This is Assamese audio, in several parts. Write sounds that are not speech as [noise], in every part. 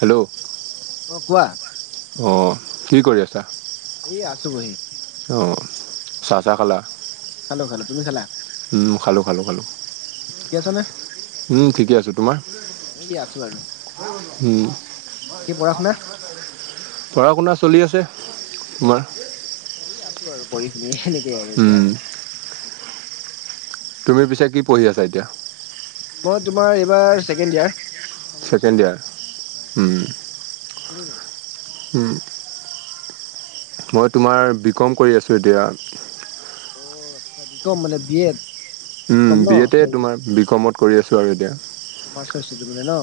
হেল্ল'। অ', কোৱা। অ', কি কৰি আছা? এই আছো বহি। অ', চাহ-তাহ খালা? খালো খালো, তুমি খালা? উম, খালোঁ খালোঁ খালোঁ। ঠিকে আছা নে উম, ঠিকে আছো। তোমাৰ? এই আছো আৰু উম। বাকী পঢ়া-শুনা? পঢ়া-শুনা চলি আছে। তোমাৰ? এই আছো আৰু পঢ়ি-শুনিয়ে সেনেকেই আৰু এতিয়া আৰু। তুমি পিছে কি পঢ়ি আছা এতিয়া? মই তোমাৰ এইবাৰ ছেকেণ্ড ইয়াৰ। ফাইনেল দিছো ছেকেণ্ড আৰু ইয়াৰ, উম। বুজিলো উম। মই তোমাৰ বি কম কৰি আছোঁ এতিয়া। অ', আচ্ছা বি কম মানে বি য়ে উম বি এতে তোমাৰ বি কমত কৰি আছোঁ আৰু এতিয়া হয় হয় কুমাৰ বোলে ন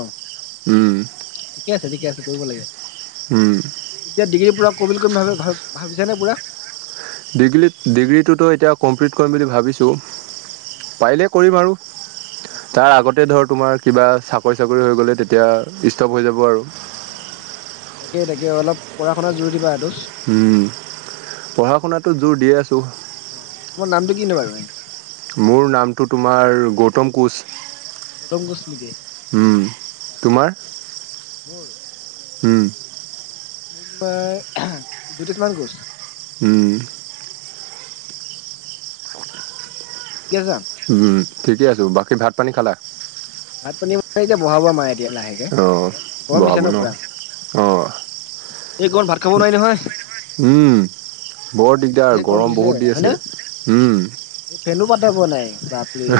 ঠিকে আছে ঠিকে আছে। কৰিব লাগে এতিয়া ডিগ্ৰী পুৰা ক কম ভাবি ভ ভাবিছ নে পুৰা। ডিগ্ৰী ডিগ্ৰীটোতো এতিয়া কমপ্লিট কৰিম বুলি ভাবিছোঁ পাৰিলে কৰিম আৰু- আচ্ছা তাৰ আচ্ছা আগতে ধৰ তোমাৰ কিবা চাকৰি চাকৰি হৈ গ'লে তেতিয়া ষ্টপ হৈ যাব আৰু- অ তাকেই তাকে অলপ পঢ়া শুনাৰ জৰুৰী পা সটো উম পঢ়া শুনাটো জোৰ দিয়ে আছো। অ অ। তোমাৰ নামটো কিনো [unintelligible] মোৰ নামটো তোমাৰ গৌতম কোঁচ। গৌতম কোচ নেকি- হম মোৰ জ্যোতিষমান কোচ- হম কিছা উম ঠিকে আছো বাকী ভাত পানী খালা ভাত পানী মানে বনাব মায়ে। তিয় লাহেকে অ গৰম দিছো ন পুৰা অ এইকমান ভাত খাব নোৱাৰি নহয়- উম বৰ দিগদাৰ জ গৰম দিছে বহুত দি হয়নে আছে উম ফেনো পাতা পোৱা নাই। বাপৰে।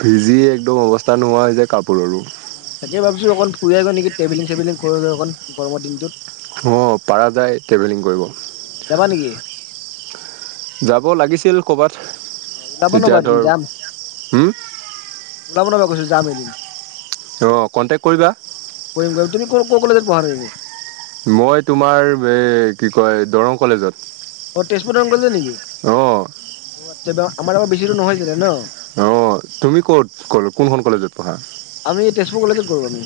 ভিজি একদম অৱস্থা নোহোৱা হৈ যায় কাপোৰৰো। উম, তাকে ভাবিছো অকণ ফুৰি আহোঁ গৈ নেকি, [unintelligible] কৰৈ অকণ গৰ দিনটোত। অঁ, পাৰা যায় ট্ৰেভেলিং কৰিব। যাবা নেকি? যাব লাগিছিল অ ওলাব ক'ৰবাত। নবা এতিয়া এদিন ধৰ, ল ব ন কৈছো জাম দ [unintelligible] অঁ, কণ্টেক্ট কৰিবা। কোন কলেজত পঢ়া তুমি? মই তোমাৰ এই কি কয় দৰং কলেজত। তেজপুৰৰ টাউন কলেজৰ নিকি? অঁ। অ, আচ্ছা আমাৰ ইয়াৰ পৰা বেছি দুৰ নহয়ছিলে ন? অ', তুমি ক'ত ক কোনখন কলেজত পঢ়া? আমি তেজপুৰ কলেজত কৰো আমি।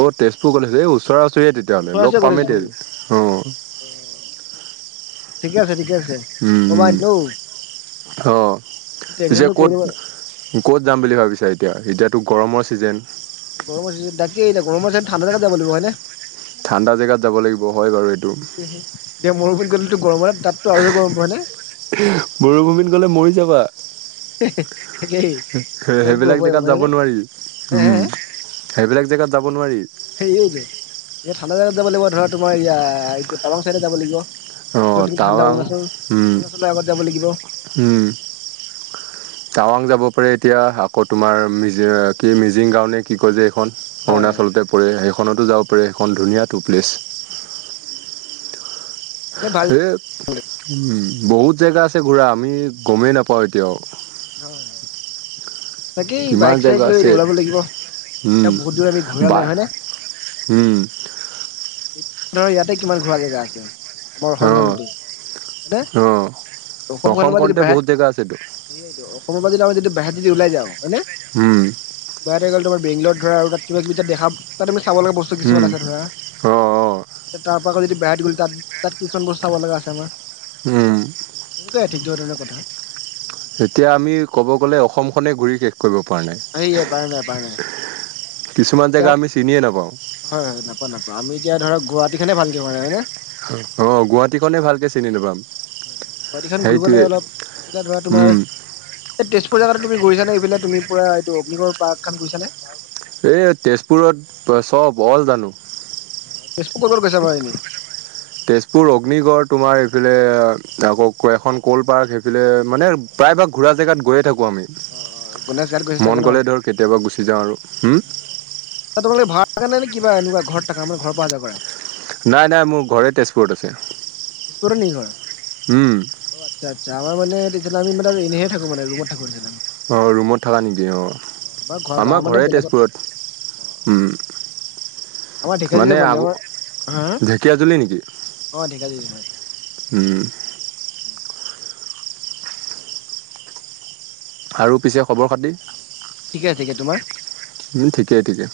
অ, তেজপুৰ কলেজ এই ওচৰে-ওচৰিয়ে তেতিয়াহ'লে ওচৰা ওচৰি লগ কলেজ পামেই তে অ। দেখোন। ঠিকে আছে ঠিকে আছে। উম, ক'বা উম। এনেও অ, পিছে ট্ৰেভেলিংটো কৰি ক'ত ল'ব ক'ত যাম বুলি ভাবিছা এতিয়া এতিয়া? এইটো গৰমৰ ছিজন। গৰমৰ চিজেন বাকী গৰমৰ ঠাণ্ডাে যাব লাগিব হয় নে? ঠাণ্ডা জেগাত যাব লাগিব হয় বাৰু এইটো সটোয় এিয়া মোৰোবিন গল [unintelligible] গৰম হয় ন তাততটো আৰু গৰম হয় নে? মৰুভূমিত গলে মৰি যাবা। তাকেই গৰমটো সেইবিলাক হ'বই জেগাত যাব হয়নে নোৱাৰি। হে উম, সেইবিলাক জেগাত যাব নোৱাৰি। সেইয়তো এ ঠাণ্ডা জাগাত যাব লাগিব। ধৰা তোমাৰ ইয়া এইটো টামাং চাইডে যাব লাগিব। অ', যতি ঠাণ্ডা টাৱাং অৰুণাচল, উম, অৰুণাচলৰ আগত যাব লাগিব। উম, টাৱাং যাব পাৰে এতিয়া, আকৌ তোমাৰ মিজ কি মিজিং গাঁৱ কি কয় যে? এখন হয় হয় অৰুণাচলতে পৰে সেইখনতো যাব পাৰে। সেইখন ধুনীয়া টু প্লেচ। উ। মানে ভাল উম, বহুত জেগা আছে ঘূৰা আমি গমেই নাপাওঁ এতিয়াও। হয়, হয়। তাকেই কিমান বাইক-চাইক জেগা লৈ আছে ওলাব লাগিব। বহুত দূৰ আমি ঘূৰা নাই হয় নে? হুম। ইয়াতে কিমান ঘুৰা জেগা আছে আমাৰ অঁ অসমখনতে। অঁ অসম খনৰ পৰা যদি অসমখনতে বাহিৰত বহুত জেগা আছেতো টো অসমৰ পৰা যদি আমিটো বাহিৰত যদি ওলাই যাও হয়নে? উম বাহিৰত গ'লে তোমাৰ'- বেংগলত ধৰা আৰু তাত কিবা-কিবি দেখা তাত আমি চাব লগা বস্তু উম কিছুমান আছে ধৰা। অঁ অঁ তাৰ পৰা আকৌ যদি বোইট গ'ল তাত। তাত কিছুমান বস্তু চাব লগা আছে আমাৰ। উম। সনেকুৱাই ঠিক ধৰণৰ কথা। এতিয়া আমি ক'ব গ'লে অসমখনেই ঘূৰি শেষ কৰিব পৰা নাই কৰিব পৰা নাই পৰা নাই। কিছুমান জেগা হয়, আমি চিনিয়ে নাপাওঁ হয় নাপা, নাপা আমি এতিয়া ধৰক গুৱাহাটী খনে ভালকে ঘুৰা নাই হয় নে? অ, গুৱাহাটীখনে ভালকে চিনি নেপাম। হয়, গুৱাহাটীখন ঘূৰিব লাগে অলপ ইফালে ধৰা তোমাৰ উম এই তেজপুৰ জেগাত তুমি ঘূৰিছানে এইবিলাক তুমি এইটো অগ্নিগড় পাৰ্ক খন গৈছানে‌? এই তেজপুৰত চব অল জানো। তেজপুৰ ক'ত ক'ত গৈছা বাৰু এনেই? তেজপুৰ অগ্নিগড় তোমাৰ। সেইফালে আকৌ ক এখন কল পাৰ্ক সেইফালে মানে প্ৰায় ভাগ ঘুৰা জেগাত গৈয়ে থাকো। কো আমি অ অ গণেশ ঘাট গৈছা মন চাগে ন? গলে ধৰ কেতিয়াবা গুছি যাও আৰু হোম। তোমালে ভাৰাত নে কিবা এনেকুৱা ঘৰ থাকা মানে ঘৰ পৰা অহা যোৱা কৰা। নাই নাই মোৰ ঘৰে তেজপুৰত আছে। তেজপুৰতে নেকি ঘৰ উম, অ আচ্ছা আ। ছা আমাৰ মে তেতিয়া আমি মানে এনেহে থাকো মান ৰুমত থাকো। অ ৰুমত থাকা নেকি অ অ' ঘৰ গাঁৱৰ আমাৰ মানে ঘৰে বেলেগত তেজপুৰত। অ' অ' উম। আমাৰ ঢেকীয়াজুলি মানে আগ আমাৰ হা ঢেঁকীয়াজুলি নেকি। অ' ঢেকীয়াজুলি হয়। উম। [unintelligible] আৰু পিছে খবৰ খাতি। ঠিকে ঠিকে তোমাৰ। উম ঠিকে ঠিকে।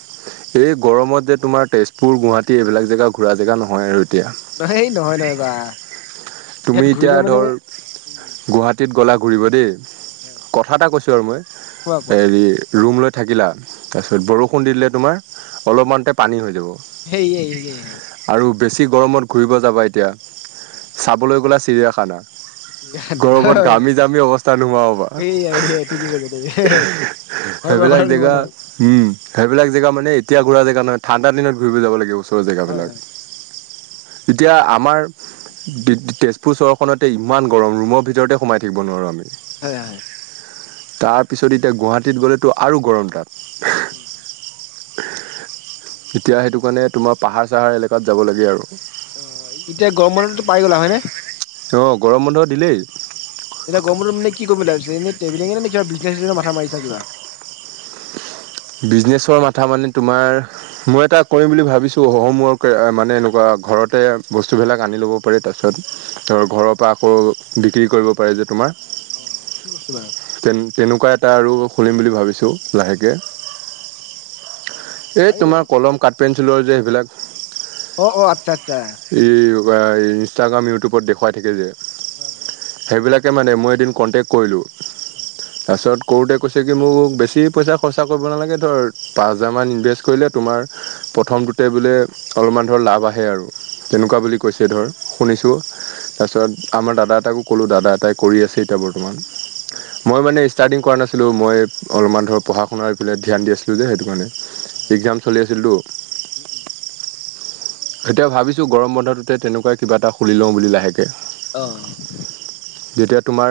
এই গৰমত যে তোমাৰ তেজপুৰ গুৱাহাটী এইবিলাক জেগা ঘূৰা জেগা নহয় আৰু। এতিয়া হেই নহয় নহয় বা। তুমি ইয়াত এতিয়া ঘূৰিলে মানে ধৰ। উম, গুৱাহাটীত গ'লা ঘূৰিব দেই হয় কথা এটা কৈছোঁ আৰু মই কোৱা কোৱা হেৰি। ৰুম লৈ থাকিলা তাৰপিছত বৰষুণ দি দিলে তোমাৰ। উম, অলপমানতে পানী হৈ যাব সেই এই এই হয়। আৰু। বেছি গৰমত ঘূৰিব যাবা এতিয়া। হয়। চাবলৈ গ'লে চিৰিয়াখানা। গৰমত ঘামি জামি অৱস্থা নোহোৱা হবা এইয়া এইয়া ঠিকে কৈছা তুমি হয় বাৰু সেইবিলাক কথাটো নোহোৱা জেগা নহয় উম সেইবিলাক জেগা মানে এতিয়া ঘুৰা জে। নহয় ঠাণ্ডা দিনত ঘূৰিব যাব লাগে ওচৰৰ হয় জেগাবিলাক এতিয়া আমাৰ। তেজপুৰ চহৰখনতে ইমান গৰম ৰুমৰ ভিতৰতে সোমাই থাকিব নোৱাৰোঁ আমি। হয় হয়। তাৰপিছত এতিয়া গুৱাহাটীত গ'লেতো আৰু গৰম তাত। এতিয়া সেইটো কাৰণে তোমাৰ পাহাৰ চাহাৰ এলেকাত যাব লাগে আৰু। অ এতিয়া গৰম বন্ধটো পাই গ'লা হয় নে। অ গৰম বন্ধ দিলেই। এতিয়া গৰমখনত মানে কি কৰিম বুলি ভাবিছা এনে ট্ৰেভেলিং নে কিবা বিজনেচ ছিচনেছৰ মাথা মাৰিছা কিবা। [unintelligible] বিজনেছৰ মাথা মানে তোমাৰ মই এটা কৰিম বুলি ভাবিছো হম ৱৰ্ক মানে এনেকুৱা। ঘৰতে বস্তুবিলাক আনি ল'ব পাৰি তাৰপিছত ধৰ ঘৰৰ পৰা আকৌ বিক্ৰী কৰিব পাৰে যিটো। মাৰ অ' কি বস্তু বাৰু? তেনেকুৱা এটা আৰু খুলিম বুলি ভাবিছোঁ লাহেকে। [inaudible] এই পাৰি বাৰু তোমাৰ কলম কাট পেঞ্চিলৰ যে সেইবিলাক। অ অ আচ্ছা। আচ্ছা এই ইনষ্টাগ্ৰাম ইউটিউবত দেখুৱাই থাকে যে। হয় হয়। সেইবিলাকে মানে মই এদিন কণ্টেক্ট কৰিলোঁ হয় তাৰপিছত। কৰোতে কৈছে কি মোক বেছি পইচা খৰচা কৰিব নালাগে ধৰ পাঁচ হোজাৰমান ইনভেষ্ট কৰিলে তোমাৰ। প্ৰথমটোতে বোলে অলপমান ধৰ লাভ আহে আৰু হয় তেনেকুৱা বুলি কৈছে ধৰ। শুনিছোঁ তাৰপিছত আমাৰ দাদা এটাকো ক'লোঁ দাদা এটাই কৰি আছে এতিয়া বৰ্তমান। হয় মই মানে। ষ্টাৰ্টিং কৰা নাোঁ মই অলপমান ধৰক পঢ়া শুনা এই পেলাই ধ্যান দি আছিলোঁ যে সেইটো কাৰণে। হয় হয় হয় এক্সাম চলি আছিলতো। উম উম এতিয়া ভাবিছো গৰম বন্ধটোতে তেনেকুৱাই কিবা এটা খুলি লওঁ বুলি লাহেকে। অ যেতিয়া তোমাৰ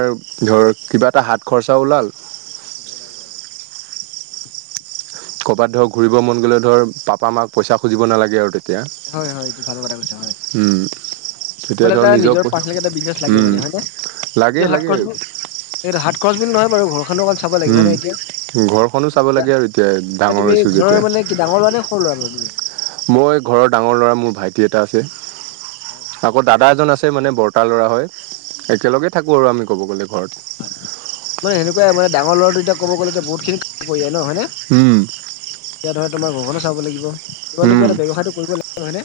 ধৰ কিবা এটা হাত খৰচা ওলাল [unintelligible] ক'ৰবাত ধৰ ঘূৰিব মন গ'লে ধৰ পাপা মাক পইচা খুজিব নালাগে আৰু তেয়া হয় হয় এইটো ভাল কথা কৈছা হয় এতিয়া উম তেতিয়া মানে ধৰ এটা নিজৰ পাৰ্চনে বিজনেছ লাগে উম মানে লাগে লাগে হাতখৰচ এই হাত খৰচ বুলী নহয় বাৰু ঘৰখনো অকণ চাব লাগিব উম নাই এতিয়া ঘৰখনো চাব লাগে আৰু এতিয়া য়া ডাঙৰ তুমি হৈছোঁ যেতিয়া ঘৰৰ মানে কি ডাঙৰ লৰা নে সৰু ল'ৰা মই ঘৰৰ ডাঙৰ ল'ৰা মোৰ ভাইটি এটা আছে হয় হয় আকৌ দাদা এজন আছে। মানে বৰ্তা ল'ৰা হয় হয় একেলগে হয়। থাকোঁ আৰু আমি ক'ব গ'লে ঘৰত মানে সেনেকোৱাই মানে ডাঙৰ ল'ৰাটো এতিয়া ক'ব গ'লে যে বহুত খিনি পৰি যায় ন হয়নে উম এতিয়া ধৰা তোমাৰ ঘৰখনো চাব লাগিব কিবা উম এটা ব্যৱসায়টো কৰিব লাগিব হয় নে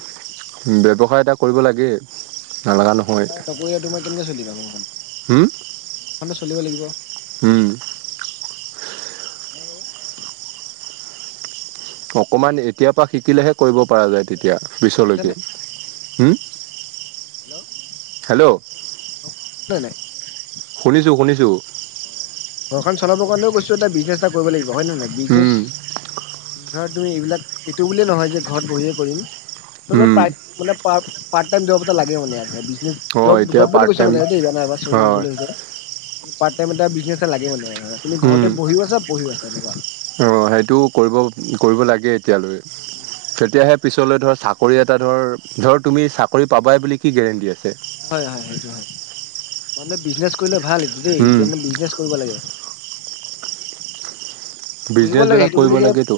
ব্যৱসায় এটা কৰিব লাগে নালাগা নহয় কৰি তোমাৰ কেনেকে চলিবা কোনখন উম খনো চলিব লাগিব [inaudible] হয়নে বাৰু অকমান এতিয়াৰ পৰা শিকিলেহে কৰিব পৰা যায় হেল্ল' তেতিয়া পিছলৈকে শুনিছানে হুম [unintelligible] শুনিছোঁ শুনিছোঁ অ ঘৰখন চলাবৰ কাৰণেও কৈছো এটা বিজনেছ এটা কৰিব লাগিব হয়ে নহয় নহয় বিজনেচ উম, ধৰা তুমি এইবিলাক এইটো বুলিয়ে নহয় যে ঘৰত বহিয়ে কৰিম উম, প্ৰায় মানে প পাট টাইম জব এটা লাগে মানে অ', এতিয়া জব বুলি পাৰ্ট কৈছে টাইম মানে দেই মানে সৌৰি মোৰ হয়, ভুল হৈছে পাৰত টাইম বিকনেজ এটা লাগে মানে আৰ উম আহ সেইটো কৰিব কৰিব লাগে। তেতিয়ালৈ তেতিয়াহে পিছলৈ ধৰ চ চাকৰি এটা ধৰ ধৰ তুমি চাকৰি পাবাই বুলি কি গেৰেণ্টি আছে হয় হয় সেইটো হয় মানে বিজনেছ কৰিলে ভাল দেই উম, বিজনেচ কৰিব লাগে পঢ়িব লাগে বিজনেছবিলাক সেইটো কৰিব বুলি যে লাগেতো,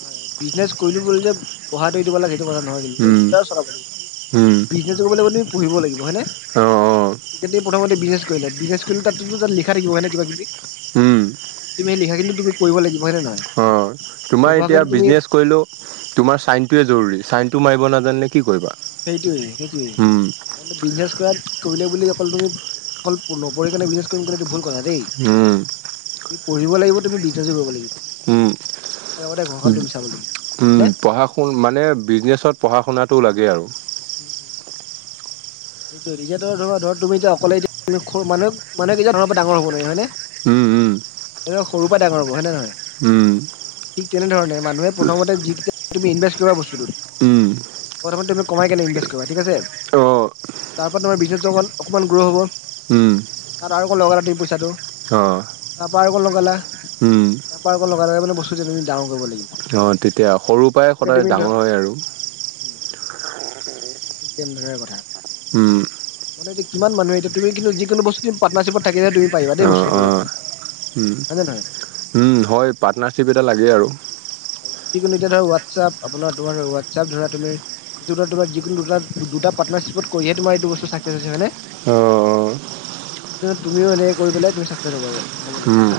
হয় বিজনেছ কৰিলো বুলি যে পঢ়াটো এৰি দিব লাগে সেইটো কথা নহয় কিন্তু দেই, উম। দুটাই চলাব লাগে। উম, বিজনেচ কৰিব লাগিব তুমি,, পঢ়িব লাগিব হয়নে, অ', অ', প্ৰথমতে বিচনেচ কৰিলে বিজনেছ কৰিলে তাতো লিখা থাকিব হয়ে কিবাকিবি হুম পঢ়িব লাগিব হয় নে নহয়? অঁ তোমাৰ এতিয়া নপঢ়াকেতো তুমি বিজনেছ কৰিলেও তোমাৰ ছাইনটোৱে জৰুৰী ছাইনটো মাৰিব নালাগে জানিলে কি কৰিবা সেইটোয়ে সেইটোয়ে উম, ম বিজনেছ কৰাত কৰিলে বুলি তুমি অকল পূৰ্ণ বি কৰিম এইটো ভুল কথা দেই উম। পঢ়িব লাগিব তুমি বিজনেচজো কৰিব লাগিব উম আৰু লগতে ঘৰখন তুমি চাব লাগিব উম হয়নে? পঢ়া শু মানে বিজনেছত পঢ়া শুনাটো লাগে আৰু [unintelligible] সেইটো এতিয়া ধৰ ধক তুমি এতিয়া অকলে মানুহে এতিয়া ধৰ ডাঙৰ হব নোৱাৰে হয়নে [unintelligible] উম উম এ সৰু পৰা ডাঙৰ হব হয় নে নহয় হুম ঠিক তেনেধৰণ মানুহে প্ৰথমতে যিকেইটা তুমি ইভেষ্ট কৰিবা বস্তুটো উম তুমি কমাই কেনে ইনভেষ্ট কৰিবা ঠিক আছে অ', তাৰপৰা তোমাৰ বিজনেছটো অল অকণমান গ্ৰ' হ'ব উম ত আৰু কো লগা পইচাটো। [unintelligible] অ তাৰ পৰাৰা আৰু ক লগালে। [unintelligible] উম পাৰ্ লগে ম ব্তুাও কৰিব লাগিব? [unintelligible] অঁ তেতিয়া সৰুৰ পৰাই গতিকে সদায় তুমি ধৰা ডাঙৰ হয় আৰু। সেই তেনে ধৰণৰে কথা। উম মানে কিমান মানুহ এতিয়া তুমি কিন্তু যিকোনো বস্তু পাতনাৰশ্বিপত থাকিলে তুমি পাইবা দেই অ বস্তটো অ কৰিব কাৰনে উম উম হয় পাৰ্টনাৰশ্বিপ এটা লাগে আৰু। যিকোনো এতিয়া ধৰ হোৱাটছআপ আপোনাৰ তোমাৰ হোৱাটছপ ধৰা তুমি। এই তোমাৰ যিকোন দুটা পাৰ্টনাৰশিপত কৰিহে তোমাৰ এইটো বস্ত চাকচেছ হৈছে হয়নে। অ স তুমিও এনেকে কৰি পেলাই তুমি চাকা থব যা। [unintelligible] হম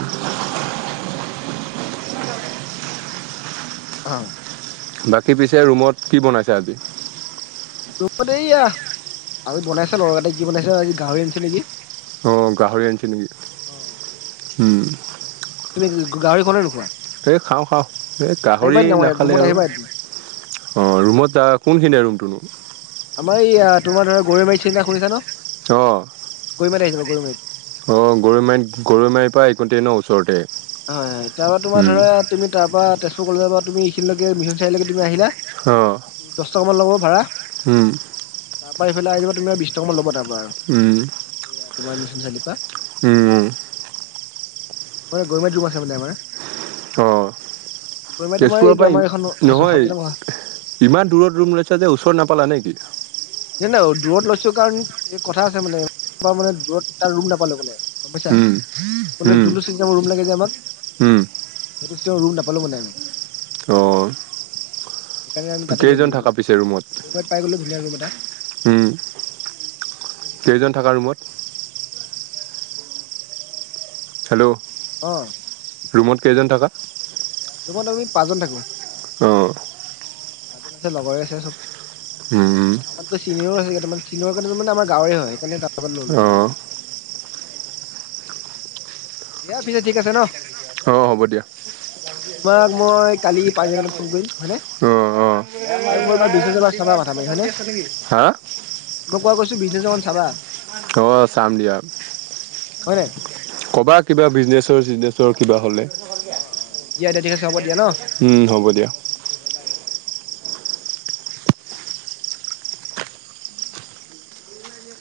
অ বাকী পিছে ৰুমত কি বনাইছে আজি। তত এইয়া আজি বনাইছে লৰাএতাই কি বনাইছে আজি গাহৰি আনিছে নেকি। অ গাহৰি আনিছে নেকি উম। তুমি গাহৰি খোৱা নো খোৱা। এই খাওঁ খাওঁ এই গাহৰি আমাৰ নাখালে ৰুমত আৰু। আহিবা এদিন। অঁ ৰুমত কোনখিনি ৰুমটোনো। আমাৰ ইয়া তোমাৰ ধৰা গৰৈ মাৰি চিনি শুনিছা ন। অ গৰিমাৰাট ঘৰ। [unintelligible] অ গৰৈ মাৰি গৰৈ মাৰিৰ পৰা একোট ন ওচৰতে। হয় হয় তাৰ পৰাৰা তোমাৰ উম ধৰা তুমি তাৰ পৰা তেজপুৰ কলেজৰ পৰা তুমি এইখিলৈকে মিন [unintelligible] চাৰআলকেমি আহিলা? অ চন মান ল'ব ভড়া। হম তাৰ পৰাৰা এইফালে আহি যাবা তুমি আৰু বিশ টকা মান ল'ব তাৰপা উম আৰু তোমাৰ মিছন চাৰিৰ পৰা। উম মানে গমেণ্ট ৰুম আছে মানে আমাৰ। অ গৰমাই তোমাৰ তেজপুৰৰ পৰা এইটো আমাৰ এখন স নহয় কেনেকুৱা। ইমান দূৰত ৰুম লৈছো যে ওচৰত নাপালা নেকি। জ নাই দূৰত লৈছো কাৰণ কথা আছে মানে মানে দূৰত ত ৰুম নাপালো মানে। গম পাইছা উম, উম, জোনটো চিন ৰোম লাগে। আমাক উম, চ ৰুম নাপালো মানে। অ', সেইকাৰণে আমি তাতে লৈ কেইজন ললো ম থাকা পিছে ৰুমত? আৰু মত পাই গলো ধুনীয়া ৰুম এটা। সেইকাৰণে কেইজন ইয়াতে লৈ থকা ৰুমত। হেল্ল' অ ৰুমত কেইজন থকা। তোমাৰ তুমি পাঁচজন থাকো। অঁ মাজত আছে লগৰে আছে চব উম, আমাৰতো চিনিয়ৰো আছে। চীনৰ কাৰণ মে আম গাঁৱৰে হয় সেইণে ললো মানে। অ', দিয়া পিছে ঠিক আছে ন। অ হ'ব দিয়া। তোমাক মই কালি পাঁ মান ফোন কৰিম। হয় নে অ', অ', আৰু মোৰ তাৰ বিশ হাজ চাবা মাথা মাৰ হয়নে। হা? কোৱা কৈছো বিজনেছ অমান চাবা। অ চাম দিয়া। হয়নে। কবা কিবা বিজনেচৰ চিজনেছৰ কিবা হ'লে। দিয় দে ঠিকছেব। উম হ'ব দিয়া।